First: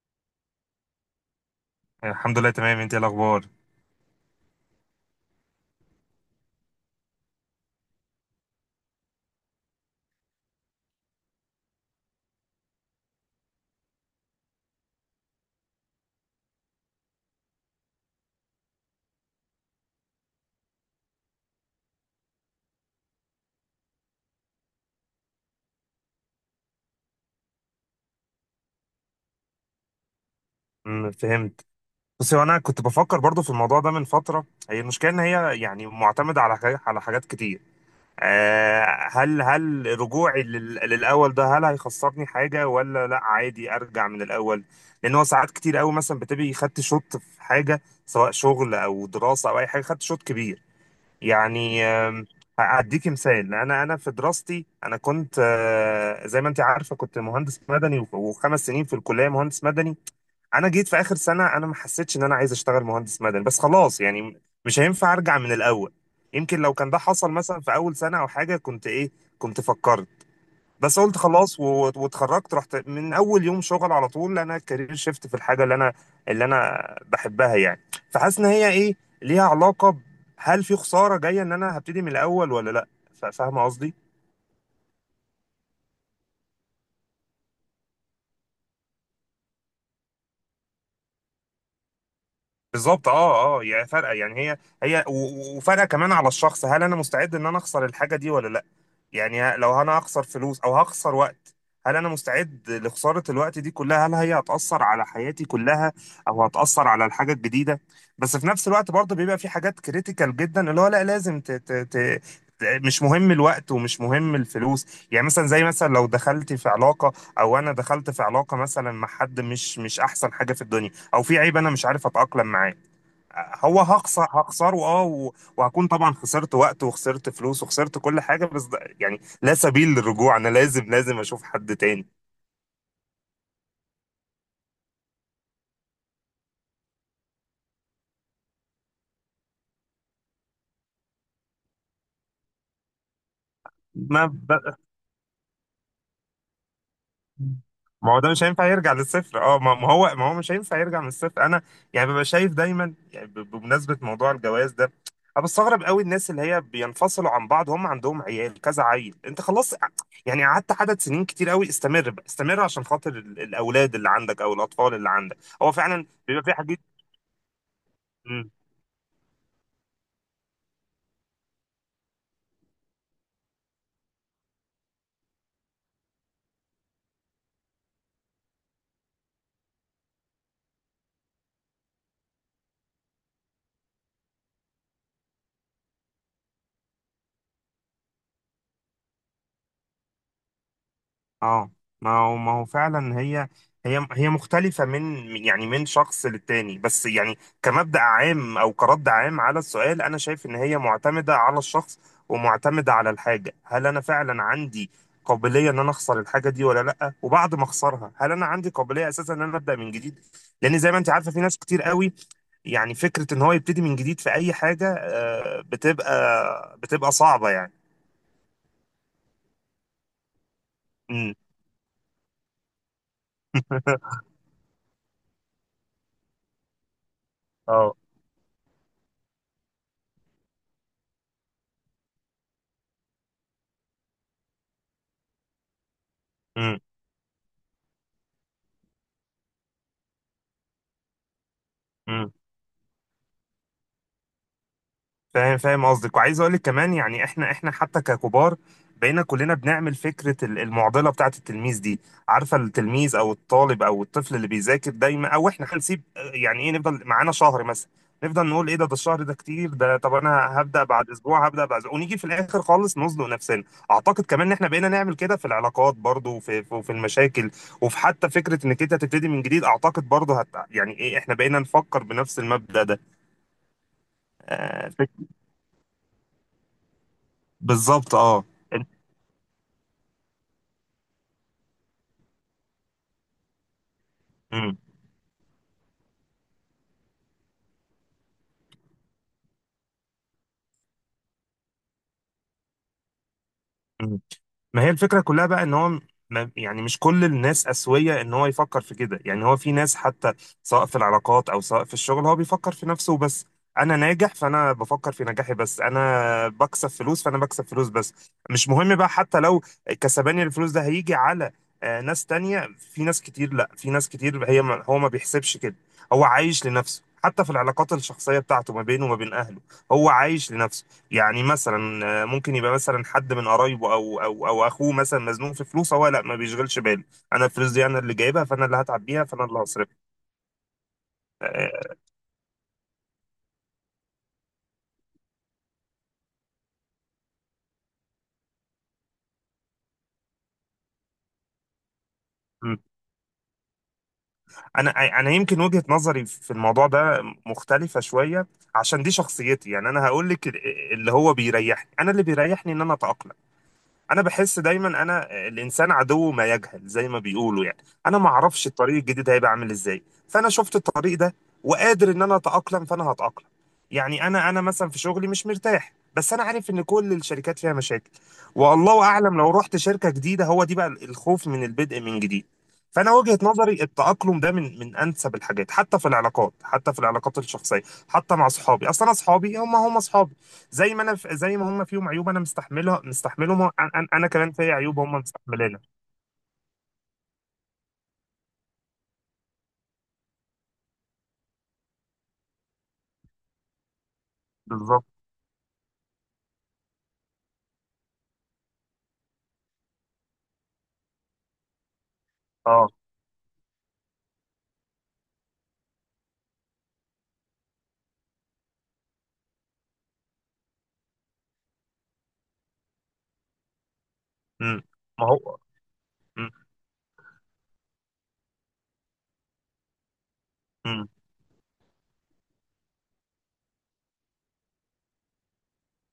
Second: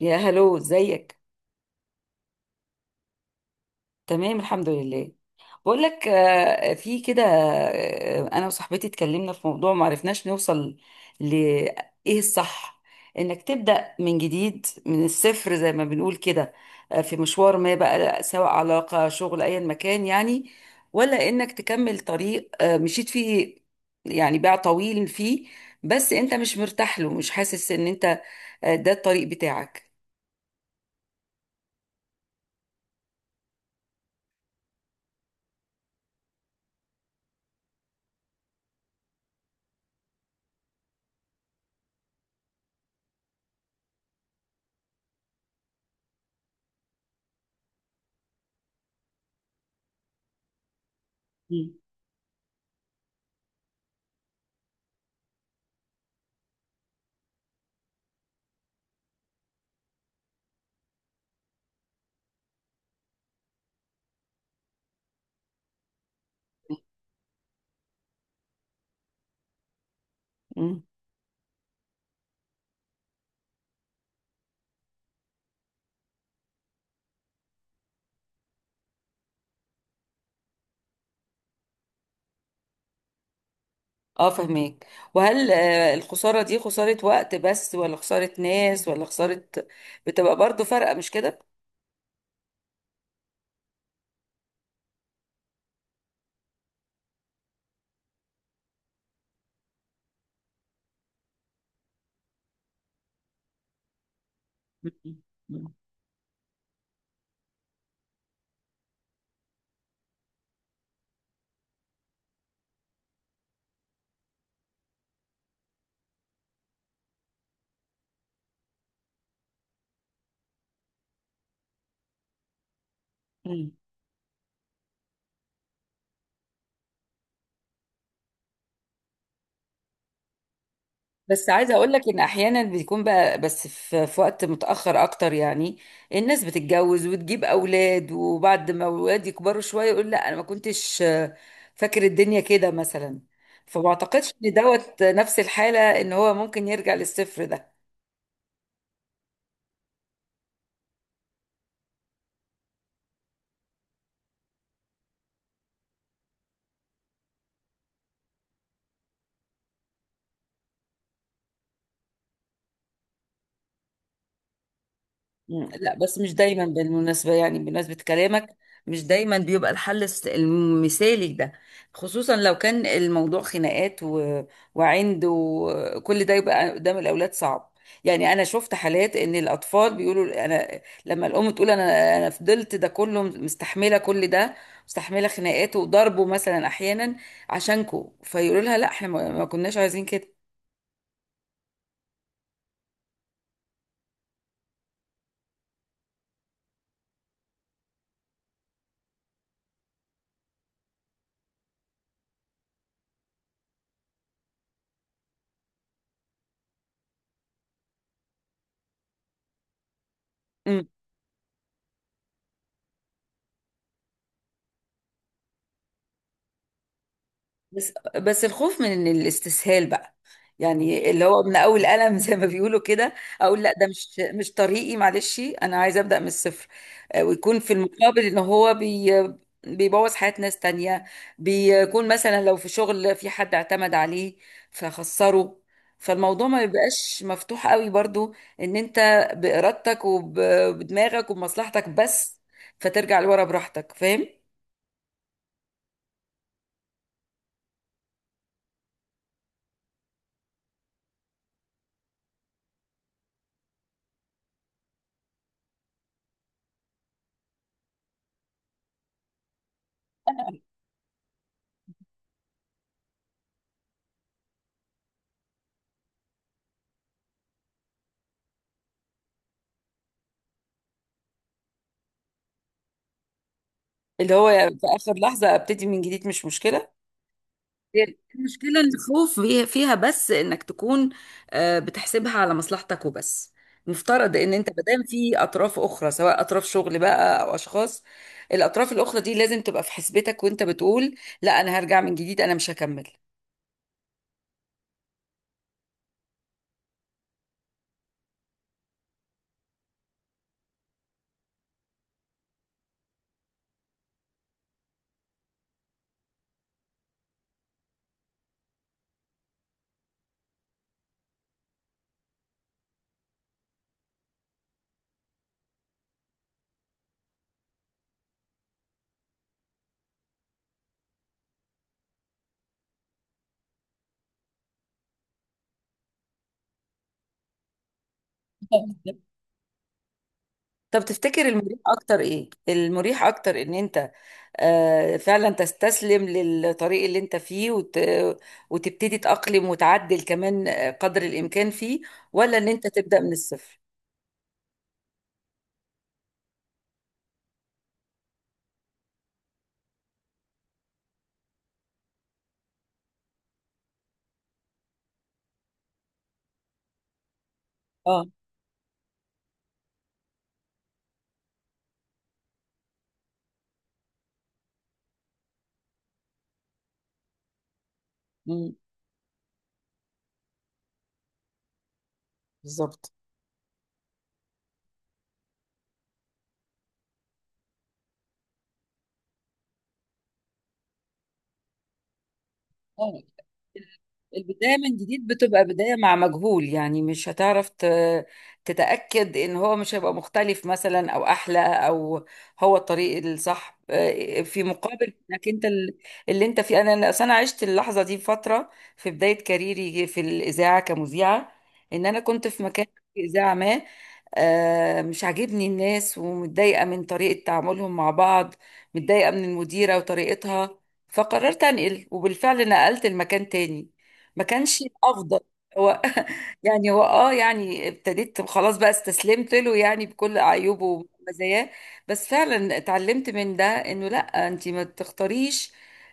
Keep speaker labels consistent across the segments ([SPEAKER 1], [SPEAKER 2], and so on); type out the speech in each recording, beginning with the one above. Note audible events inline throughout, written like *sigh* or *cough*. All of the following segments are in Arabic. [SPEAKER 1] يا هلو، ازيك؟
[SPEAKER 2] الحمد لله تمام، انت ايه الاخبار؟
[SPEAKER 1] تمام، الحمد لله. بقول لك، في كده، انا وصاحبتي اتكلمنا في موضوع ما عرفناش نوصل ل ايه الصح؟ انك تبدأ من جديد من الصفر زي ما بنقول كده. في مشوار ما بقى سواء علاقة شغل ايا مكان يعني، ولا انك تكمل طريق مشيت فيه، يعني باع طويل فيه، بس انت مش مرتاح له، مش حاسس ان انت ده الطريق بتاعك.
[SPEAKER 2] فهمت. بس هو انا كنت بفكر برضو في الموضوع ده من فتره. هي المشكله ان هي يعني معتمده على حاجات على حاجات كتير آه، هل رجوعي للاول ده هل هيخسرني حاجه ولا لا، عادي ارجع من الاول؟ لان هو ساعات كتير قوي مثلا بتبقي خدت شوط في حاجه سواء شغل او دراسه او اي حاجه، خدت شوط كبير
[SPEAKER 1] مم.
[SPEAKER 2] يعني. هأديكي مثال: انا في دراستي انا كنت زي ما انت عارفه كنت مهندس مدني، وخمس سنين في الكليه مهندس مدني. انا جيت في اخر سنه، انا ما حسيتش ان انا عايز اشتغل مهندس مدني، بس خلاص يعني مش هينفع ارجع من الاول. يمكن لو كان ده حصل مثلا في اول سنه او حاجه كنت ايه، كنت فكرت.
[SPEAKER 1] مم.
[SPEAKER 2] بس قلت خلاص واتخرجت، رحت من اول يوم شغل على طول، انا كارير شيفت في الحاجه اللي انا اللي انا بحبها يعني. فحاسس ان هي ايه، ليها علاقه هل في خساره جايه ان انا هبتدي من الاول ولا لا؟ فاهمه قصدي؟
[SPEAKER 1] اه، فهميك. وهل الخسارة دي خسارة وقت بس، ولا خسارة ناس، ولا خسارة بتبقى برضو فرقة، مش كده؟
[SPEAKER 2] بالظبط، اه اه. يعني فرقه يعني هي هي وفرقه كمان على الشخص، هل انا مستعد ان انا اخسر الحاجه دي ولا لا؟ يعني لو انا هخسر فلوس او هخسر وقت، هل انا مستعد لخسارة الوقت دي كلها؟ هل هي هتأثر على حياتي
[SPEAKER 1] مم.
[SPEAKER 2] كلها او هتأثر على الحاجة الجديدة؟ بس في نفس الوقت برضه بيبقى في حاجات كريتيكال جدا، اللي هو لا لازم مش مهم الوقت ومش مهم الفلوس. يعني مثلا، زي مثلا لو دخلت في علاقة، او انا دخلت في علاقة مثلا مع حد مش احسن حاجة في الدنيا، او في عيب انا مش عارف اتأقلم معاه،
[SPEAKER 1] مم.
[SPEAKER 2] هو هخسره اه، وهكون طبعا خسرت وقت وخسرت فلوس وخسرت كل حاجه، بس ده يعني لا سبيل للرجوع، انا لازم لازم اشوف
[SPEAKER 1] بس عايزة
[SPEAKER 2] حد
[SPEAKER 1] اقول
[SPEAKER 2] تاني.
[SPEAKER 1] لك ان احيانا بيكون بقى، بس في وقت متأخر اكتر يعني، الناس بتتجوز وتجيب اولاد، وبعد ما اولاد يكبروا شوية يقول لا انا ما كنتش فاكر الدنيا كده مثلا. فما
[SPEAKER 2] ما
[SPEAKER 1] اعتقدش ان
[SPEAKER 2] ب-
[SPEAKER 1] دوت نفس الحالة، ان هو ممكن يرجع للصفر ده.
[SPEAKER 2] ما هو ده مش هينفع يرجع للصفر. اه ما هو مش هينفع يرجع من الصفر. انا يعني ببقى شايف دايما، يعني بمناسبه موضوع الجواز ده، انا بستغرب قوي الناس اللي هي بينفصلوا عن بعض هم عندهم عيال كذا عيل، انت خلاص يعني قعدت عدد سنين كتير قوي، استمر بقى، استمر عشان خاطر الاولاد اللي عندك او الاطفال اللي عندك.
[SPEAKER 1] مم.
[SPEAKER 2] هو
[SPEAKER 1] لا،
[SPEAKER 2] فعلا
[SPEAKER 1] بس مش
[SPEAKER 2] بيبقى في
[SPEAKER 1] دايما
[SPEAKER 2] حاجات.
[SPEAKER 1] بالمناسبة، يعني بمناسبة كلامك، مش دايما بيبقى الحل المثالي ده، خصوصا لو كان الموضوع خناقات وعند، وكل ده يبقى قدام الأولاد صعب. يعني أنا شفت حالات إن الأطفال بيقولوا أنا لما الأم تقول أنا فضلت ده كله، مستحملة كل ده، مستحملة خناقات وضربه مثلا أحيانا عشانكو، فيقولوا لها لا، إحنا ما كناش عايزين كده.
[SPEAKER 2] اه ما هو ما هو فعلا هي هي مختلفة من يعني من شخص للتاني، بس يعني كمبدأ عام أو كرد عام على السؤال، أنا شايف إن هي معتمدة على الشخص ومعتمدة على الحاجة. هل أنا فعلا عندي قابلية إن أنا أخسر الحاجة دي ولا لأ؟ وبعد ما أخسرها هل أنا عندي قابلية أساسا إن أنا أبدأ من جديد؟ لأن زي ما أنت عارفة في ناس كتير قوي، يعني فكرة إن هو يبتدي من جديد في أي حاجة، بتبقى بتبقى صعبة يعني.
[SPEAKER 1] بس الخوف من إن الاستسهال بقى، يعني اللي
[SPEAKER 2] امم
[SPEAKER 1] هو من اول قلم زي ما بيقولوا كده، اقول لا ده مش
[SPEAKER 2] *laughs*
[SPEAKER 1] مش طريقي، معلش انا عايزه ابدا من الصفر. ويكون في
[SPEAKER 2] اه.
[SPEAKER 1] المقابل ان هو بيبوظ حياة ناس تانية، بيكون مثلا لو في شغل في حد اعتمد عليه فخسره، فالموضوع ما بيبقاش مفتوح قوي برضو، ان انت بارادتك وبدماغك وبمصلحتك
[SPEAKER 2] امم
[SPEAKER 1] بس فترجع لورا براحتك، فاهم؟
[SPEAKER 2] فاهم، فاهم قصدك. وعايز اقول لك كمان يعني، احنا احنا حتى ككبار بقينا كلنا بنعمل فكره المعضله بتاعه التلميذ دي. عارفه التلميذ او الطالب او الطفل اللي بيذاكر دايما، او احنا هنسيب يعني ايه، نفضل معانا شهر مثلا، نفضل نقول ايه ده، ده الشهر ده كتير، ده طب انا هبدا بعد اسبوع، هبدا بعد أسبوع، ونيجي في الاخر خالص نزنق نفسنا. اعتقد كمان ان احنا بقينا نعمل كده في العلاقات برضو، وفي في في المشاكل، وفي حتى فكره انك انت تبتدي من جديد. اعتقد برضو هت، يعني ايه، احنا بقينا نفكر بنفس المبدا ده.
[SPEAKER 1] اللي هو في
[SPEAKER 2] آه،
[SPEAKER 1] اخر لحظة ابتدي من جديد، مش مشكلة. هي
[SPEAKER 2] بالظبط اه.
[SPEAKER 1] المشكلة الخوف فيها، بس انك تكون بتحسبها على مصلحتك وبس. مفترض ان انت
[SPEAKER 2] مم.
[SPEAKER 1] مادام في اطراف اخرى سواء اطراف شغل بقى او اشخاص، الاطراف الاخرى دي لازم تبقى في حسبتك وانت بتقول لا انا هرجع من جديد، انا مش هكمل.
[SPEAKER 2] مم. ما هي الفكره كلها بقى ان هو يعني مش كل الناس اسويه ان هو يفكر في كده. يعني هو في ناس حتى سواء في العلاقات او سواء في الشغل، هو بيفكر في نفسه بس. انا ناجح فانا بفكر في نجاحي بس، انا بكسب فلوس فانا بكسب فلوس بس، مش مهم بقى حتى لو كسباني الفلوس ده هيجي على ناس تانية. في ناس كتير، لا في ناس كتير هي ما هو ما بيحسبش كده، هو عايش لنفسه حتى في العلاقات الشخصيه بتاعته ما بينه وما بين اهله، هو عايش لنفسه. يعني مثلا ممكن يبقى مثلا حد من قرايبه او اخوه مثلا مزنوق في فلوس، هو لا ما بيشغلش باله، انا الفلوس دي انا اللي جايبها فانا اللي
[SPEAKER 1] *laughs*
[SPEAKER 2] هتعب
[SPEAKER 1] طب
[SPEAKER 2] بيها فانا اللي هصرفها.
[SPEAKER 1] طب تفتكر المريح
[SPEAKER 2] آه،
[SPEAKER 1] اكتر ايه؟ المريح اكتر ان انت فعلا تستسلم للطريق اللي انت فيه وتبتدي تأقلم وتعدل كمان قدر الامكان فيه، ولا ان
[SPEAKER 2] م.
[SPEAKER 1] انت تبدأ من الصفر؟
[SPEAKER 2] انا يمكن وجهة نظري في الموضوع ده مختلفة شوية، عشان دي شخصيتي. يعني انا هقول لك اللي هو بيريحني، انا اللي بيريحني ان انا اتاقلم. انا بحس دايما، انا الانسان عدو ما يجهل زي ما بيقولوا يعني، انا
[SPEAKER 1] اه.
[SPEAKER 2] ما اعرفش الطريق الجديد هيبقى عامل ازاي، فانا شفت الطريق ده وقادر ان انا اتاقلم فانا هتاقلم. يعني انا مثلا في شغلي مش مرتاح، بس انا عارف ان كل الشركات فيها مشاكل،
[SPEAKER 1] مم.
[SPEAKER 2] والله اعلم لو رحت شركه جديده. هو دي بقى الخوف من البدء من جديد.
[SPEAKER 1] بالظبط،
[SPEAKER 2] فانا وجهه نظري التاقلم ده من انسب الحاجات، حتى في العلاقات، حتى في العلاقات الشخصيه، حتى مع اصحابي. اصلا اصحابي هم اصحابي، زي ما انا زي ما هم فيهم عيوب انا مستحملها
[SPEAKER 1] اه.
[SPEAKER 2] مستحملهم، أنا كمان في
[SPEAKER 1] البداية من
[SPEAKER 2] عيوب هم
[SPEAKER 1] جديد بتبقى
[SPEAKER 2] مستحملينها.
[SPEAKER 1] بداية مع مجهول، يعني مش هتعرف تتأكد إن هو مش هيبقى مختلف مثلا، أو أحلى، أو هو الطريق الصح، في
[SPEAKER 2] بالظبط
[SPEAKER 1] مقابل إنك أنت اللي أنت فيه. أنا أصل أنا عشت اللحظة دي فترة، في بداية كاريري في الإذاعة كمذيعة، إن أنا كنت في مكان،
[SPEAKER 2] اه.
[SPEAKER 1] في إذاعة ما، مش عاجبني الناس ومتضايقة من طريقة تعاملهم مع بعض، متضايقة من المديرة وطريقتها، فقررت أنقل، وبالفعل نقلت المكان تاني. ما كانش
[SPEAKER 2] امم ما
[SPEAKER 1] الافضل.
[SPEAKER 2] هو.
[SPEAKER 1] هو
[SPEAKER 2] امم
[SPEAKER 1] *laughs* يعني هو يعني ابتديت خلاص بقى، استسلمت له يعني بكل عيوبه
[SPEAKER 2] امم
[SPEAKER 1] ومزاياه. بس فعلا اتعلمت من ده انه لا، انت ما تختاريش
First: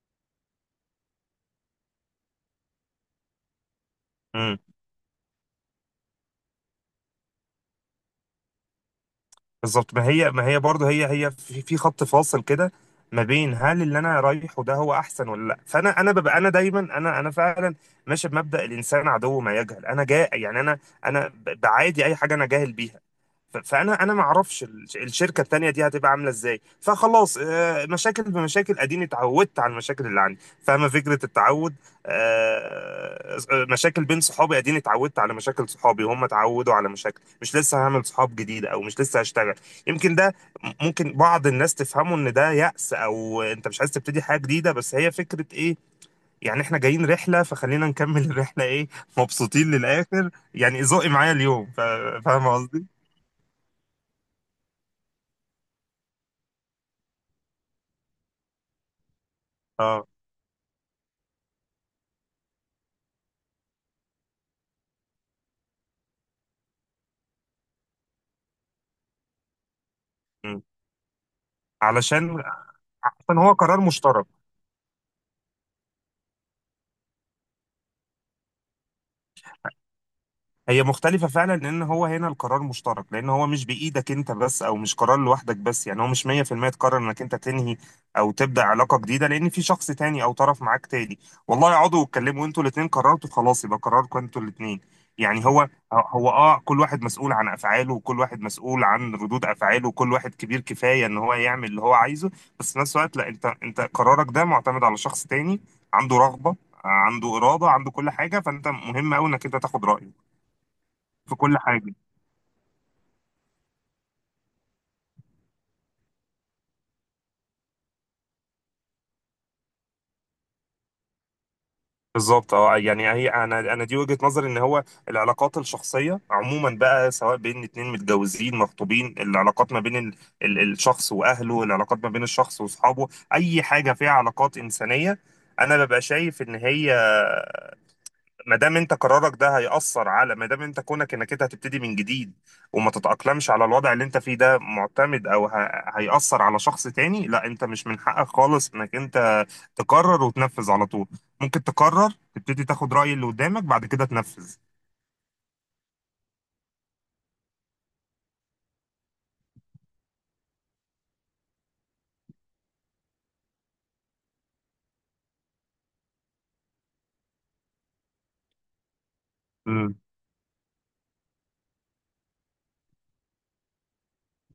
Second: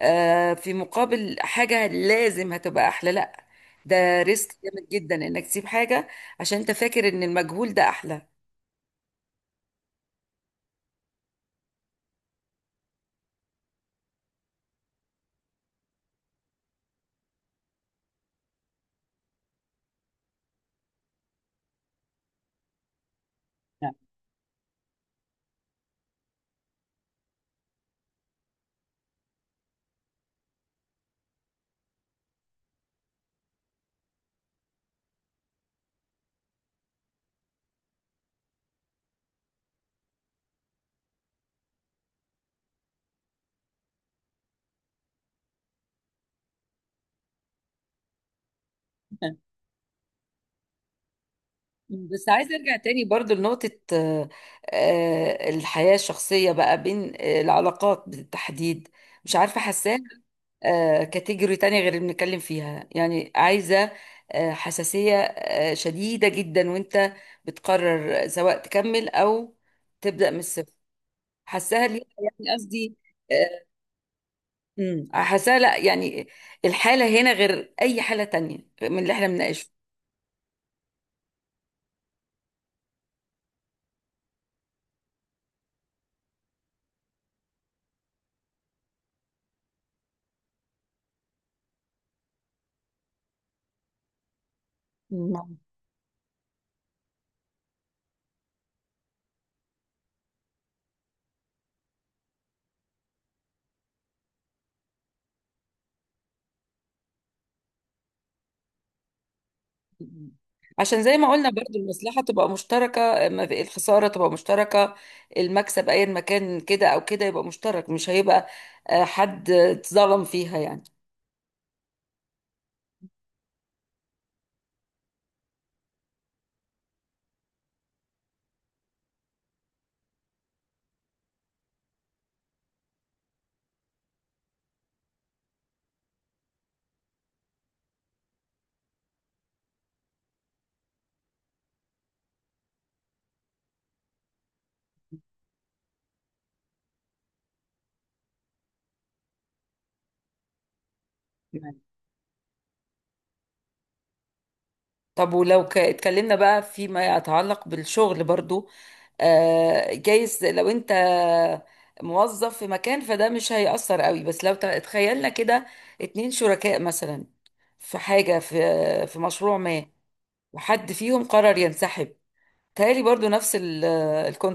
[SPEAKER 1] في مقابل حاجة لازم هتبقى احلى، لا، ده ريسك
[SPEAKER 2] امم.
[SPEAKER 1] جامد جدا انك تسيب حاجة عشان انت فاكر ان المجهول ده احلى.
[SPEAKER 2] بالظبط. ما هي برضه، هي في في خط فاصل كده ما بين هل اللي انا رايحه ده هو احسن ولا لا. فانا انا ببقى، انا دايما انا فعلا ماشي بمبدأ الانسان عدو ما يجهل. انا جا يعني، انا انا بعادي اي حاجه انا جاهل بيها. ف- فانا
[SPEAKER 1] *laughs*
[SPEAKER 2] انا ما اعرفش الشركه التانيه دي هتبقى عامله ازاي، فخلاص مشاكل بمشاكل، اديني اتعودت على المشاكل اللي عندي، فاهمه فكره التعود؟ مشاكل بين صحابي، اديني اتعودت على مشاكل صحابي وهم اتعودوا على مشاكل. مش لسه هعمل صحاب جديده او مش لسه هشتغل. يمكن ده ممكن بعض الناس تفهمه ان ده يأس او انت مش عايز تبتدي حاجة جديدة، بس هي فكرة ايه، يعني احنا جايين رحلة فخلينا نكمل *laughs* الرحلة، ايه،
[SPEAKER 1] نعم.
[SPEAKER 2] مبسوطين للآخر يعني ذوقي معايا اليوم.
[SPEAKER 1] بس
[SPEAKER 2] فاهم
[SPEAKER 1] عايزة ارجع
[SPEAKER 2] قصدي؟
[SPEAKER 1] تاني برضو لنقطة، الحياة الشخصية بقى، بين العلاقات بالتحديد، مش عارفة، حاساها
[SPEAKER 2] اه.
[SPEAKER 1] كاتيجوري تانية غير اللي بنتكلم فيها، يعني عايزة حساسية شديدة جدا وانت بتقرر سواء تكمل او تبدأ من
[SPEAKER 2] م.
[SPEAKER 1] الصفر. حاساها ليه،
[SPEAKER 2] علشان،
[SPEAKER 1] يعني قصدي
[SPEAKER 2] عشان هو
[SPEAKER 1] آه،
[SPEAKER 2] قرار مشترك.
[SPEAKER 1] حاساها لا، يعني الحالة هنا غير اي حالة تانية من اللي احنا بنناقشه.
[SPEAKER 2] هي مختلفة فعلا، لأن هو هنا القرار مشترك، لأن هو مش بإيدك أنت بس أو مش قرار لوحدك بس. يعني هو مش 100% تقرر إنك أنت تنهي أو تبدأ علاقة جديدة، لأن في شخص تاني أو طرف معاك تاني. والله اقعدوا واتكلموا، أنتوا الاتنين قررتوا خلاص يبقى قراركم أنتوا الاتنين. يعني
[SPEAKER 1] مم.
[SPEAKER 2] هو أه كل واحد مسؤول عن أفعاله، وكل واحد مسؤول عن ردود أفعاله، وكل واحد كبير كفاية إن هو يعمل اللي هو عايزه. بس في نفس الوقت لا، أنت قرارك ده معتمد على شخص تاني، عنده رغبة، عنده إرادة، عنده كل حاجة، فأنت مهم أوي إنك أنت تاخد رأيه
[SPEAKER 1] عشان زي ما
[SPEAKER 2] في
[SPEAKER 1] قلنا
[SPEAKER 2] كل
[SPEAKER 1] برضو
[SPEAKER 2] حاجه.
[SPEAKER 1] المصلحة تبقى مشتركة، ما في- الخسارة تبقى مشتركة، المكسب ايا ما كان كده او كده يبقى مشترك، مش هيبقى حد اتظلم فيها يعني.
[SPEAKER 2] بالظبط اه. يعني هي انا دي وجهه نظري ان هو العلاقات الشخصيه عموما بقى، سواء بين اتنين متجوزين مخطوبين، العلاقات ما بين ال الشخص واهله، العلاقات ما بين الشخص واصحابه، اي حاجه فيها علاقات انسانيه، انا ببقى شايف ان هي ما دام انت قرارك ده هيأثر على، ما دام انت كونك انك انت هتبتدي من جديد وما تتأقلمش على الوضع اللي انت فيه ده، معتمد او هيأثر على شخص تاني، لا انت مش من حقك خالص انك انت تقرر وتنفذ على طول. ممكن تقرر تبتدي تاخد رأي اللي قدامك بعد كده تنفذ.
[SPEAKER 1] طب، ولو اتكلمنا بقى فيما يتعلق بالشغل برضو، جايز لو انت موظف في مكان فده مش هيأثر قوي، بس لو تخيلنا كده اتنين شركاء مثلا في حاجة، في مشروع ما، وحد فيهم قرر ينسحب، تهيألي برضو نفس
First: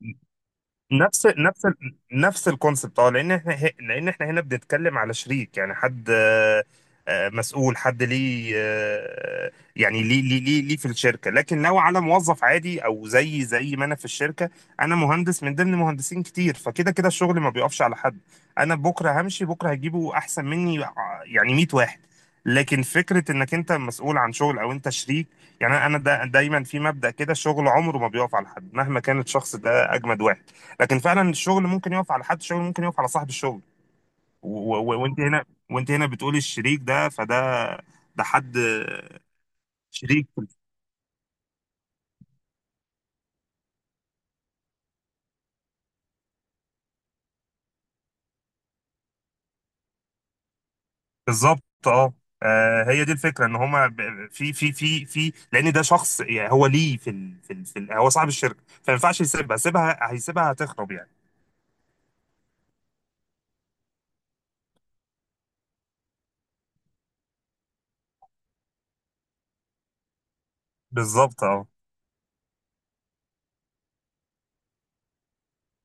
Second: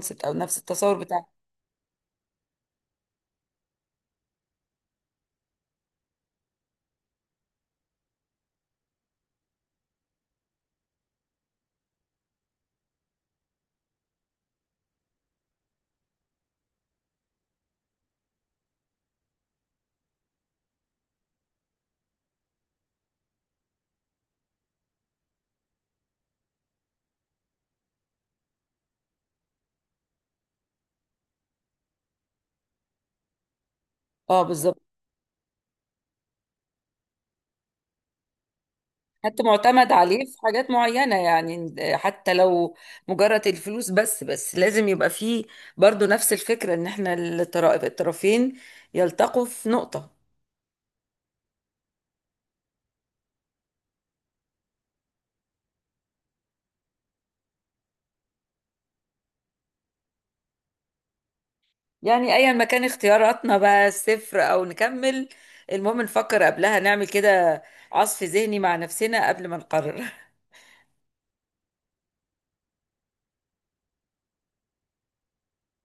[SPEAKER 2] مم.
[SPEAKER 1] او نفس التصور بتاع.
[SPEAKER 2] نفس الكونسبت اه، لان احنا لان احنا هنا بنتكلم على شريك، يعني حد مسؤول، حد ليه يعني ليه في الشركه. لكن لو على موظف عادي او زي ما انا في الشركه، انا مهندس من ضمن مهندسين كتير، فكده كده الشغل ما بيقفش على حد، انا بكره همشي بكره هجيبه احسن مني يعني 100 واحد. لكن فكره انك انت مسؤول عن شغل او انت شريك، يعني انا دا دايما في مبدأ كده: الشغل عمره ما بيقف على حد مهما كان الشخص ده اجمد واحد، لكن فعلا الشغل ممكن يقف على حد، الشغل ممكن يقف على صاحب الشغل.
[SPEAKER 1] اه،
[SPEAKER 2] و-
[SPEAKER 1] بالظبط.
[SPEAKER 2] و- وانت هنا، وانت هنا بتقولي الشريك ده، فده ده حد
[SPEAKER 1] حتى معتمد عليه
[SPEAKER 2] شريك.
[SPEAKER 1] في حاجات معينة، يعني حتى لو مجرد الفلوس بس لازم يبقى فيه برضو نفس الفكرة، ان احنا الطرفين يلتقوا في نقطة.
[SPEAKER 2] بالظبط اه. هي دي الفكره ان هما في لان ده شخص يعني هو ليه في هو صاحب الشركه، فما ينفعش يسيبها، سيبها هيسيبها هتخرب يعني.
[SPEAKER 1] يعني ايا ما كان اختياراتنا بقى، صفر او نكمل، المهم نفكر قبلها، نعمل كده عصف ذهني مع نفسنا قبل ما نقرر.
[SPEAKER 2] بالظبط اه.